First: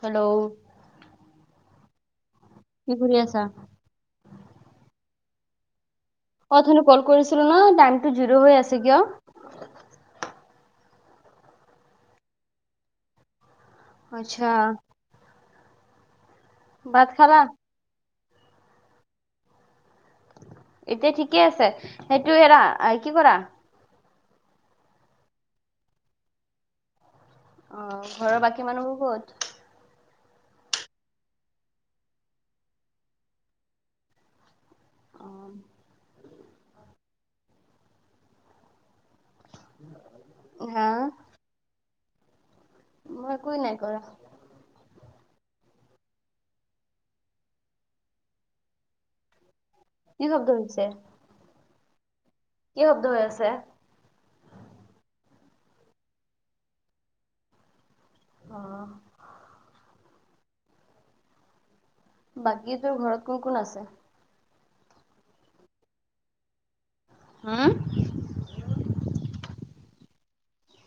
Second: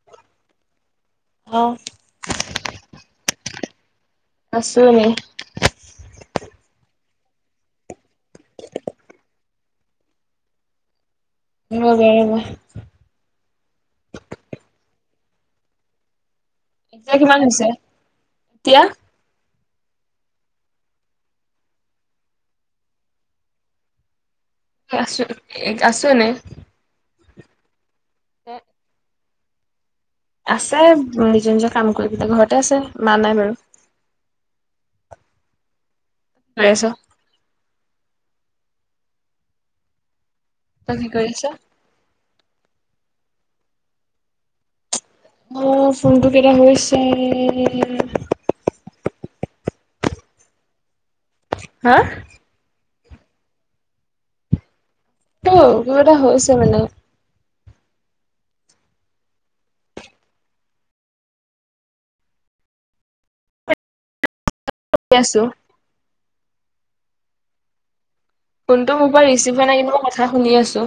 Hello অঁ। কি কৰি আছা? আছো এনেই। অথনি কল কৰিছিলো ন টাইমটো জিৰো হৈ আছে কিয়? অ বাৰ বা আচ্ছা ভাত এতিয়া কিমান খালা? হৈছে এতিয়া? এতিয়া ঠিকে আছে সেইটো এইটো এৰা কি কৰা। আছো আছো এনেই। [unintelligible] আছে নিজৰ নিজৰ কাম কৰি পেলাই ঘৰতে আছে মা নাই বাৰু। কৈ আছ। [inaudible] তই কি কৰিছ? মই একোৱো নাই কৰা। অ' ফোনটো কেইটা হৈছে। কি শব্দ শুনিছে? হা কি শব্দ হৈ আছে? ত কিবা এটা হৈছে মানে অহ। বাকী তোৰ ঘৰত কোন কোন আছে? আছো। হোম ফোনটো মোৰ পৰা ৰিচিভ হোৱা নাই কিন্তু মই কথা শুনি আছো।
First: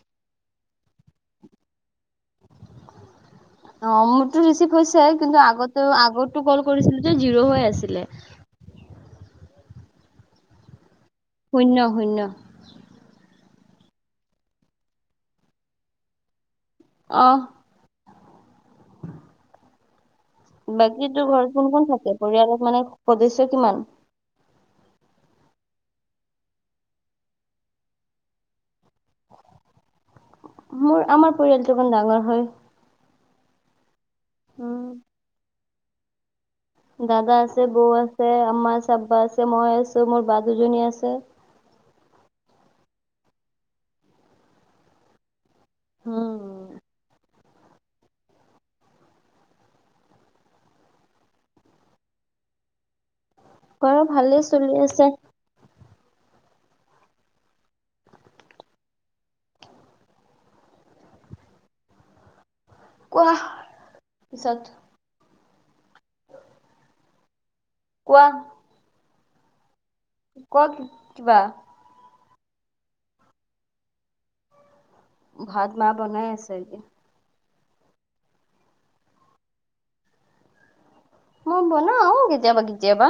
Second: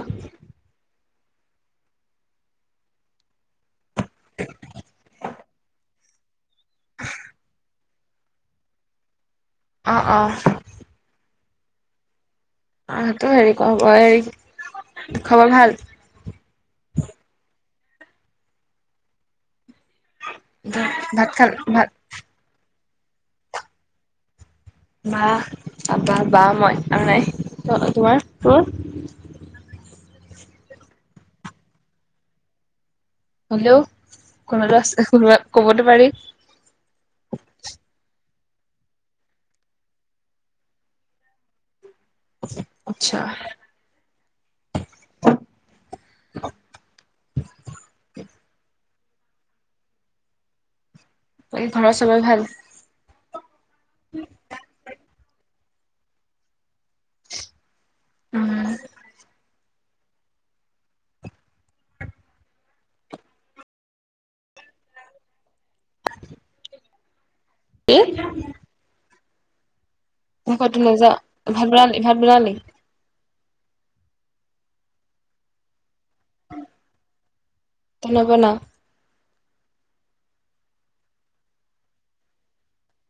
অ' মোৰতো ৰিচিভ হৈছে কিন্তু আগতো আগতো কল কৰিছিলো যে জিৰ' হৈ আছিলে। অ' অ' শূন্য শূন্য। আহটো হেৰি খবৰ হৰি খবৰ ভাল। অহ বাকী তো ভাত খাল ঘৰ কোন কোন ভাত থাকে পৰিয়ালত মানে সদস্য কিমান? বা বা বা মই আৰু নাই। তোমাৰ তোৰ? [inaudible] মোৰ আমাৰ পৰিয়ালটো অকণ ডাঙৰ হয়। হ'লেও কোনদাছ উম কবতো পাৰি। দাদা আছে, বৌ আছে, আম্মা আছে, আব্বা আছে, মই আছো, মোৰ বা দুজনী আছে। [inaudible] আত্চ্ছা। [inaudible] তাকে ঘৰৰ চবৰ ভাল? ঘৰৰ ভালেই চলি আছে। উম। কোৱা পিছত এ কোৱা কোৱা মোখটো নাযা কিবা ভাত বনালি ভাত বনালি? ভাত মাহ বনাই আছে এতিয়া। তই নবনা মই বনাও কেতিয়াবা কেতিয়াবা।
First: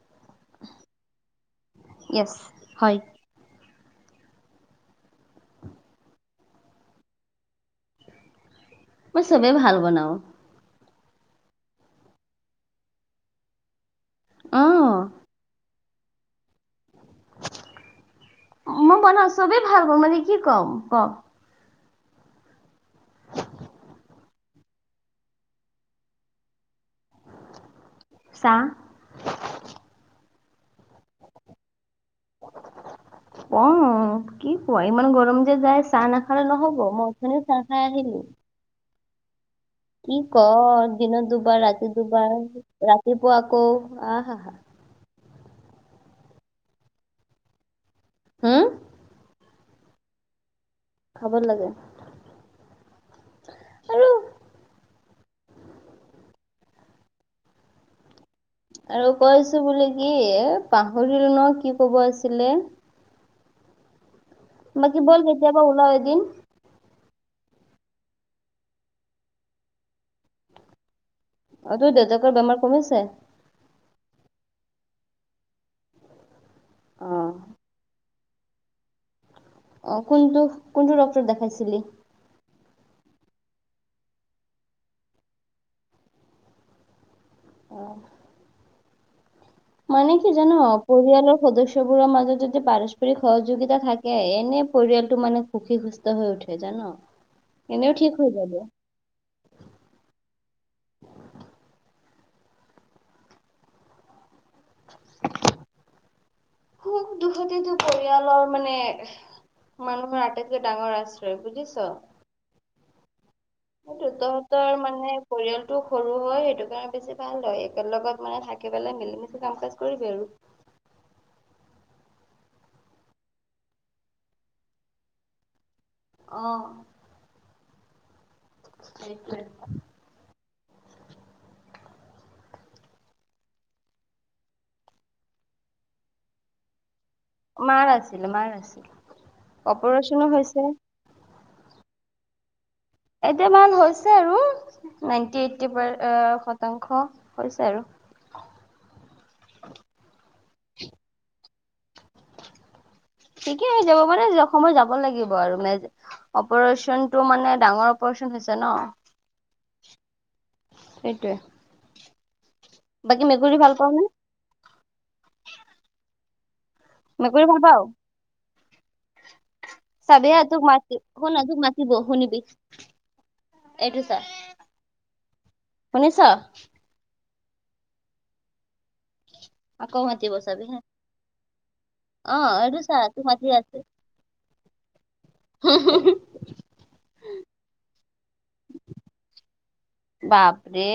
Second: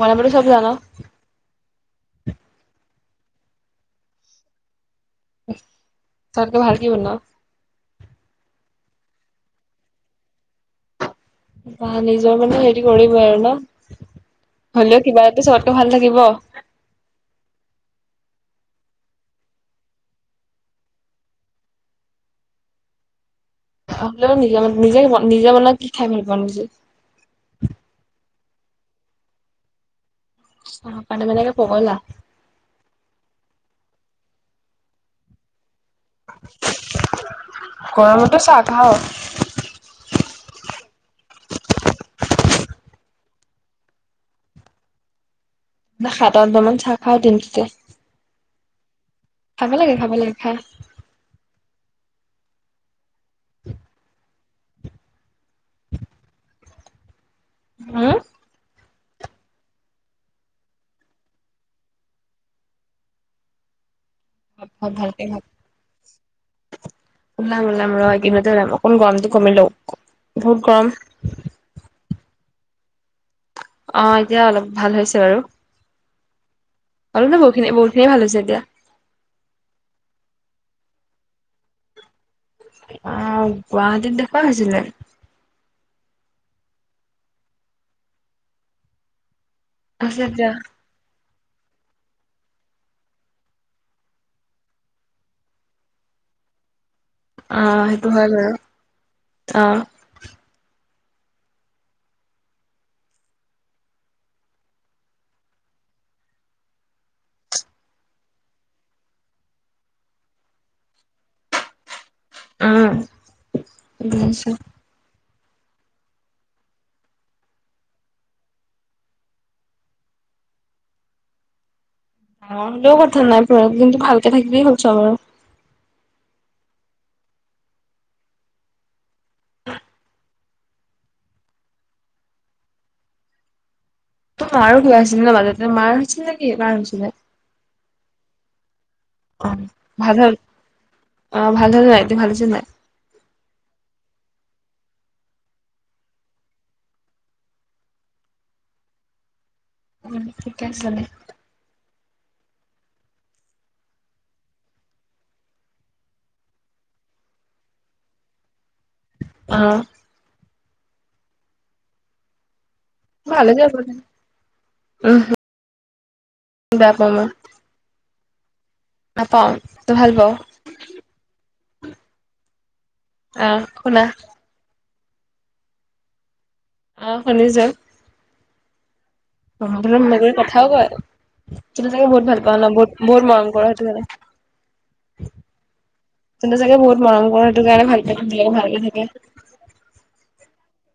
বনাবলেটো চব জান'? ইএছ হয়। আটাইতকৈ ভাল কি বনোৱা? মই চবেই ভাল বনাও। বা নিজৰ মানে হেৰি কৰিবই আৰু ন অ হলেও কিবা এটা চ। টো ভাল লাগিব। মই বনাওঁ চবেই ভাল বনাওঁ মানে কি কম ক। হলেও নিজে নিজে নিজে বনাই কি খাই ভাল পাওঁ নিজে। চাহ। চাহপানী কাৰণে পগলা। অ কি কোৱা ইমান গৰম যে যায় চাহ নাখালে নহ'ব। মই অথনি চাহ খাই আহিলো। গৰমতো চাহ খাওঁ কি ক দিনত দুবাৰ ৰাতি দুবাৰ ৰাতিপুৱা আকৌ আহ আহা হা। ন সাতটামান চাহ খাই দিন তোত তে। [unintelligible] হুম? খাবা লাগে খাব লাগে খাই। খাব লাগে। আৰু হম। আৰু কৈছো বোলো কি এ পাহৰিলো ন কি কব আছিলে। ভাত বাকি ব'ল। ভালকে ভাত কেতিয়া এদিন ওলাম ওলাম ৰ এই কেইদিন ওলাম অকণ গৰমটো কমি লও বহুত গৰম। অ তোৰ দেউতাকৰ বেমাৰ কমিছে? অ এতিয়া অলপ ভাল হৈছে বাৰু। অ অলপ ন বহুখিনি বহুতখিনি ভাল হৈছে। জগা। অ কোনটো, কোনটো ডক্তৰ দেখাইছিলি? অহ গুৱাহাটীত দেখুুৱা হৈছিলে। অহ মানে আছে কি এতিয়া জানো পৰিয়ালৰ সদস্যবোৰৰ মাজত যদি পাৰস্পৰিক সহযোগিতা থাকে এনে পৰিয়ালটো মানে সুখী সুস্থ হৈ উ তেতিয়া ন অহ সেতু হয় আৰু অহ সুখ দুখতেতো পৰিয়ালৰ মানে। মানুহৰ আটাইতকৈ ডাঙৰ আশ্ৰয় বুজিছ। উম। সেইটো বুজিছো। তহঁতৰ মানে। পৰিয়ালটো সৰু হয়। সেইটো কাৰণে বেছি ভাল হয়। একে লগত মানে থাকি পেলাই মিলি মছি কাম কাজ কৰিবি আৰু। [inaudible] মই সকলো কথা নাই বয়স দিনত ভালকে থাকিবি হল চবৰ অ। সেইটো। তোৰ মাৰো কিবা ন মাজত‌ মাৰ হৈছিল নেকি মাৰ‌ কৰ হৈছিলে মাৰ আছিল মাৰ অ আছিল ভাল অপাৰেচন হ'ল। হৈছে। অ ভাল হ নাই এতিয়া ভাল যে নাই। এটামান হৈছে আৰু নাইনটি এইটটি প শতাংশ হৈছে আৰু। [inaudible] উম ঠিকে আছে তেনে ঠিকে হৈ যাব মানে। অসমত যাব লাগিব আৰু মে অপাৰচন টো মানে ডাঙৰ অপাৰ টো হৈছে ন? অঁহ সেইটোৱে। বাকী মেকুৰী ভাল পাৱ নে? উ হ মেকুৰি ভাল পাৱ? নাপাওঁ। তই ভাল চাভি পাওঁ। হা তোক মাতি শুন না তোক মাতিব শুনিবি আহ এইটো খোনা চা শুনিছ? অ শুনিছোঁ। অ আকৌ বোলে মাতিব মেকুৰী চাবি কথাও হা কয় তুই চাগে বহুত অ ভাল পাৱ ন, এইটো চা বহুত বহুত তোক মাতি মৰম কৰা আছে সেইটো কাৰণে। [inaudible] তহঁতি চাগে বহুত মৰম কৰ সেইটো কাৰণে ভালকে থবি ভালকে থাকে। বাপৰে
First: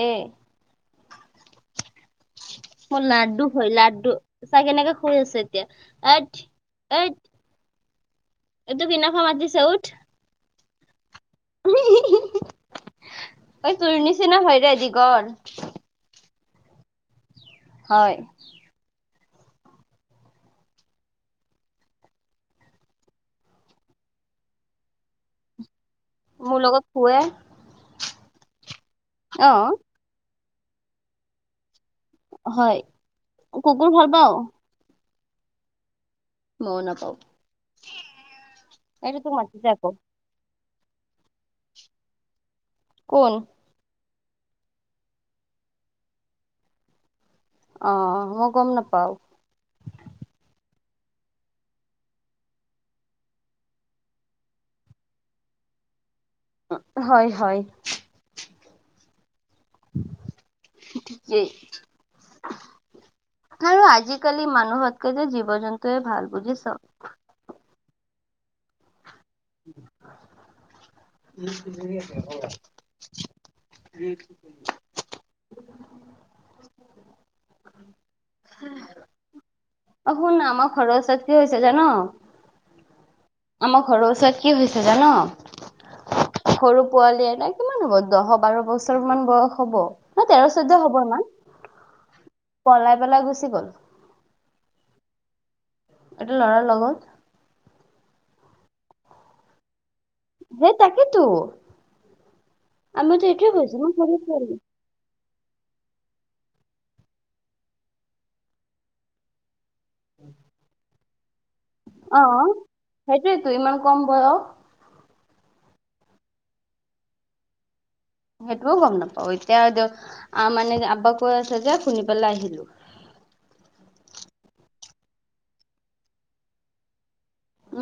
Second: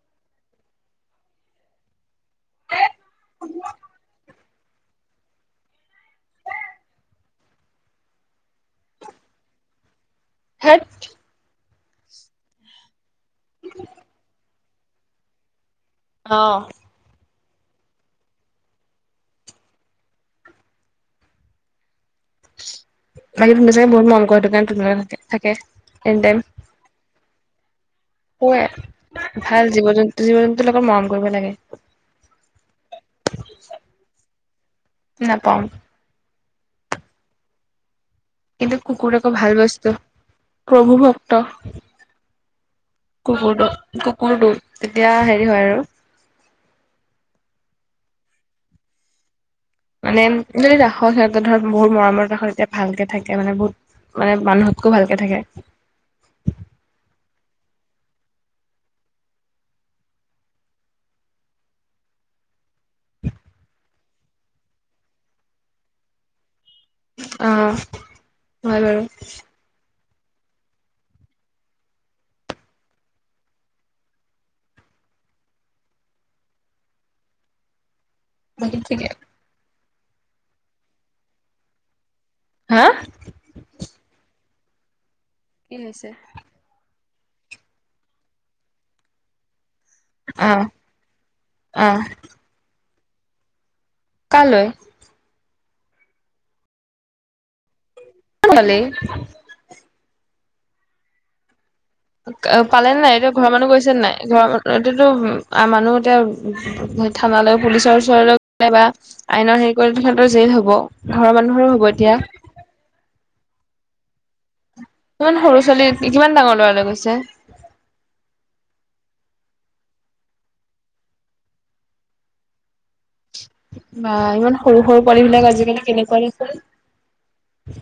অ লাড্ডু হয় লাড্ডু চা কেনেকে শুই আছে এতিয়া অইঠ অইঠ ঐ তোক বিনাফে মাতিছে উঠ। হাত ঐ তোৰ নিচিনা হয়ৰে দীঘল অঁ হয় বাকী তুমি চাগে বহুত মৰম কৰ সেইটো কাৰণে তোমাৰ লগতে থাকে থাকে মোৰ লগত শুয়ে। শুৱে, অ ভাল জীৱ -জন্তু জীৱ- জন্তুৰ লগত মৰম কৰিব লাগে। হয় কুকুৰ ভাল পাৱ? নাপাওঁ। মইও নাপাওঁ। কিন্তু কুকুৰ আকৌ ভাল বস্তু। প্ৰভু ভক্ত কোন কুকুৰটো কোৰটো তেতিয়া হেৰি হয় আৰু আহ মই গম নাপাওঁ। মানে যদি ৰাখ সিহঁতৰ ধৰ বহুত মৰমত ৰাখ তেতিয়া ভালকে থাকে মানে বহুত মানে মানুহতকৌ ভালকে থাকে। হয় হয়। কি আৰু আজি আজিকালি মানুহতকৈ যে জীৱ -জন্তুুৱে ভাল বুজিচ অ হয় বাৰু [inaudible] [unintelligible] [inaudible] বাকী ঠিকে। অ শুননা আমাৰ ঘৰৰ ওচৰত কি হৈছে জান, হা আমাৰ ঘৰৰ ওচৰত কি হৈছে জান? কি হৈছে। সৰু পোৱালি ন কিমান হ'ব দহ বাৰ বছৰ মান বয়স হ'ব। ন তেৰ আহ চৈধ্য হব ইমান আহ পলাই পেলাই গুচি গ'ল। কালৈ। এটা ল'ৰাৰ লগত। [unintelligible] হে তাকেতো। অ পালে ন নাই আমিতো এতিয়া ঘৰৰ এইটোৱে মানুহ কৈছো ন গৈছে নাই সৰু ঘৰৰ পোৱালি মানুহ এতিয়াতো আ মানুহ এতিয়া থানালৈ পুলিচৰ ওচৰলৈ গলে বা আইনৰ হেৰি ৰ জেইল হব ঘৰৰ মানুহৰ হ'ব। এতিয়া অ সেইটোৱেইতো ইমান কম বয়স। ইমান সৰু ছোৱালী কিমান ডাঙৰ লৰালে গৈছে। সেইটোও গম নাপাও এতিয়া আহ মানে আকৌ কৈ আছে যে শুনি পেলাই আহিলো। হয় [inaudible] বা ইমান সৰু সৰু পোৱালী বিলাক আজিকালি কেনেনেকুৱা দে ফ।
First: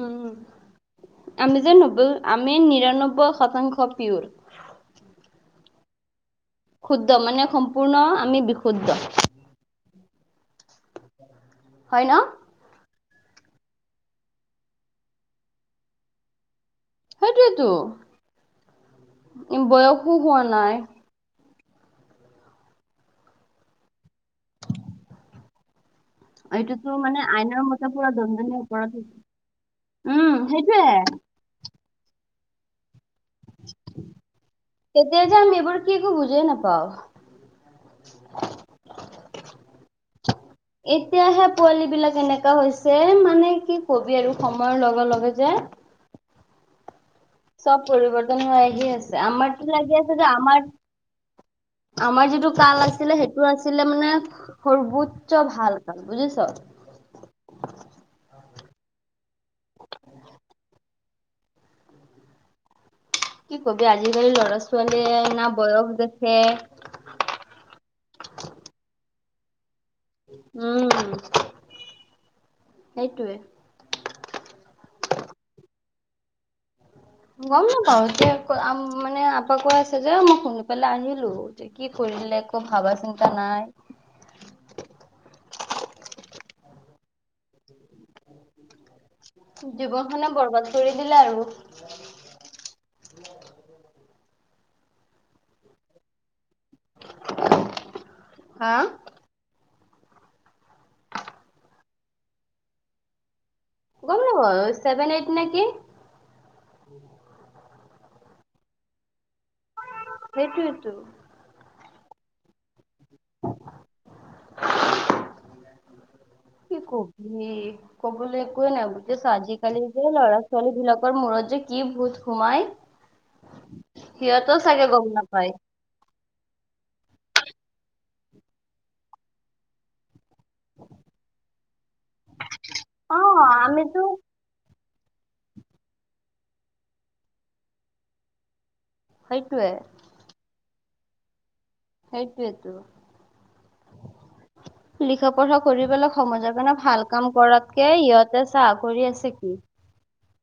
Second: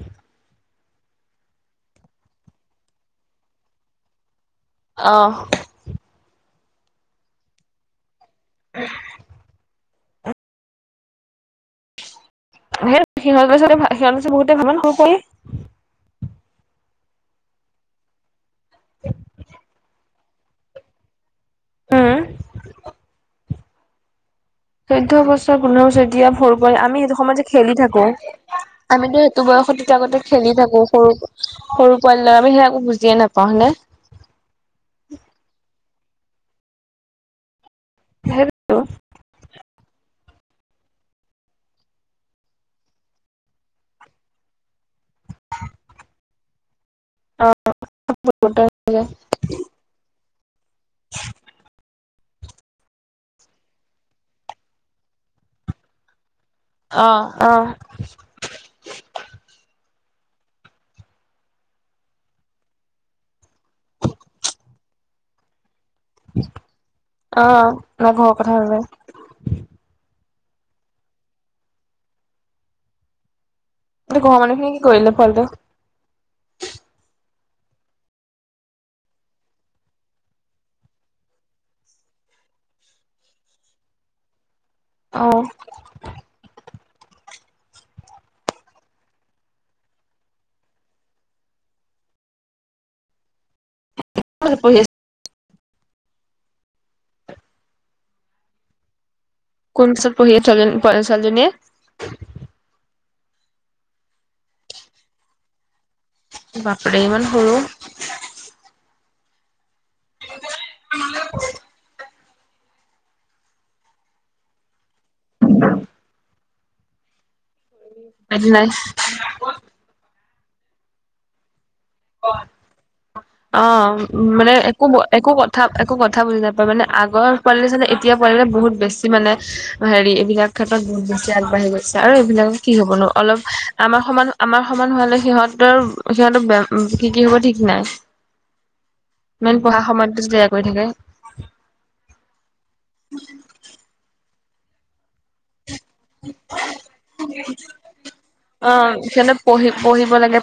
উম আমি যে নবল আমি নিৰান্নব্বৈ শতাংশ পিয়ৰ। আহ। ক্ষুদ্ধ মানে সম্পূৰ্ণ আমি বিশুদ্ধ। হয় ন। সিহঁৰ সিহঁৰো বহুতে ভাল ন হয় নে। সেইটোৱেটো বয়সো হোৱা নাই। উম চৈধ্য বছৰ সৰু যে - যেতিয়া ভৰ কৰি এইটোতো আমি সেইটো মানে সময় যে আইনৰ খেলি মতে থাকো পুৰা দণ্ডনীয় অপৰাধ আমিতো সেইটো বয়সত তেতিয়া আগতে উম খেলি থাকো সেইটোয়ে সৰু। সৰু পোৱালি লগত আমি সেইয়া একো বুজিয়ে নাপাওঁ। হয়নে তেতিয়া যে আমি এইবাৰ কি একো বুজিই নাপাও। হল' [unintelligible] এতিয়াাহে পোৱালী বিলাক এনেকা হৈছে মানে কি কবি আৰু সময়ৰ লগে লগে যে- [inaudible] চব পৰিৱৰ্তন হৈ আহি আছে। আমাৰতো লাগি আছে যে আমাৰ- আমাৰ যিটো কাল আছিলে সেইটো আছিলে মানে সৰ্বোচ্চ ভাল কাল বুজিছ। আহ আহ। কি কবি আজিকালি ল'ৰা ছোৱালীয়ে স বয়স। দেখে অ আমাৰ ঘৰৰ কথা ওলাই উম সেইটোৱে। তহতি ঘৰৰ মানুখিনি কি কৰিলে পোৱালীটোক। গম নাপাওঁ এতিয়া মানে আপাক কৈ আছে যে মই শুনি পেলাই আনিলো যে কি কৰি? বেলেগ একো ভাবা চিন্তা নাই। আহ। জীৱনখনে বৰবাদ কৰি দিলে আৰু। [inaudible] হা কোনছত পঢ়িয়া চ ছোৱালী জনীয়ে? গম নাপাও ছেভেন এইট নেকি? বাপৰে ইমান সৰু সেইটোৱেতো [unintelligible] উম কি কবি কবলে একোৱে নাই বুজিছ আজি কালি যে ল'ৰা ছোৱালীবিলাকৰ মূৰত যে কি ভূত সোমাই অ মানে সিহঁতেও একো চাগে গম একো নাপায়। কথা একো কথা বুজি নাপায় মানে আগ ৰ পোৱালি চানে এতিয়া পোৱালি কেইটা বহুত বেছি মানে হেৰি এইবিলাক ক্ষেত্ৰত বহুত বেছি আগবাঢ়ি গৈছে আৰু এইবিলাকত কি হ'ব ন অ অলপ আমাৰ আমিতো সমান আমাৰ সমান হোৱালে সিহঁতৰ সিহঁতৰ কি কি হ'ব ঠিক নাই ইমান সেইটোৱে পঢ়া সময়তো যে বেয়া কৰি থাকে সেইটোৱেতো লিখা পঢ়া কৰিবলৈ সমাজৰ কাৰণে ভাল কাম কৰাতকে সিহঁতে চাহ অ কৰি আছে সিহঁতে কি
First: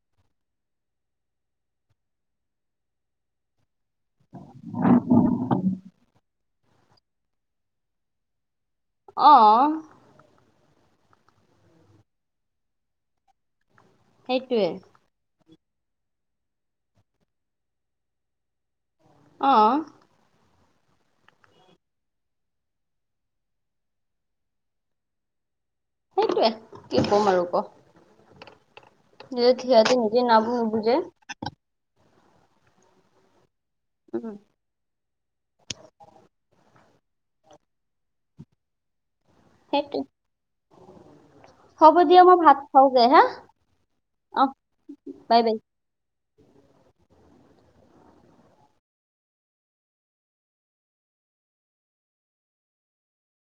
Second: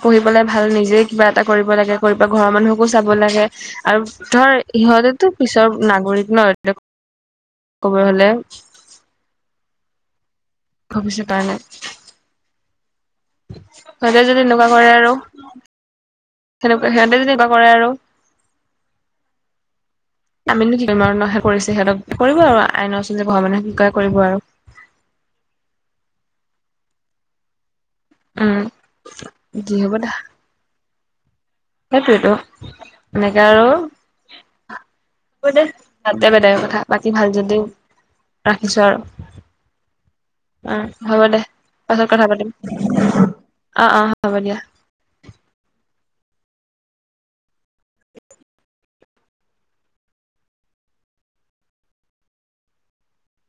পঢ়ি পেলাই ভাল নিজে কিবা এটা কৰিব লাগে কৰিব পেলাই ঘৰৰ মানুহকো চাব লাগে আৰু ধৰ ইহত বিলাকেটো পিছৰ নাগৰিক ন কব গলে অ ভৱিষ্যত তাৰ নাই চবে যদি সেইটোৱে এনেকোৱা কৰে আৰু সেনেকোৱা সিহঁতে যদি এনেকোৱা কৰে আৰু অ আমিনো কি কৰিম আৰু ন সিহঁতক কৰিব আৰু আইনৰ ওচৰত যাব ভগৱানে কি কৰে কৰিব আৰু সেইটোৱে কি ক'ম আৰু ক উম নিজে যি থিয়তি হ'ব দে নিজে নুবুজে সেইটোৱেতো এনেকে আৰু উম দে বাদ দে বাদ দে এইবাৰ কথা বাকী ভাল যদিও ৰাখিছো আৰু সেইটো উম হ'ব দে হ'ব পাছত দিয়া কথা মই পাতিম ভাত খাওঁগে হা অ হ'ব অ দিয়া বাই বাই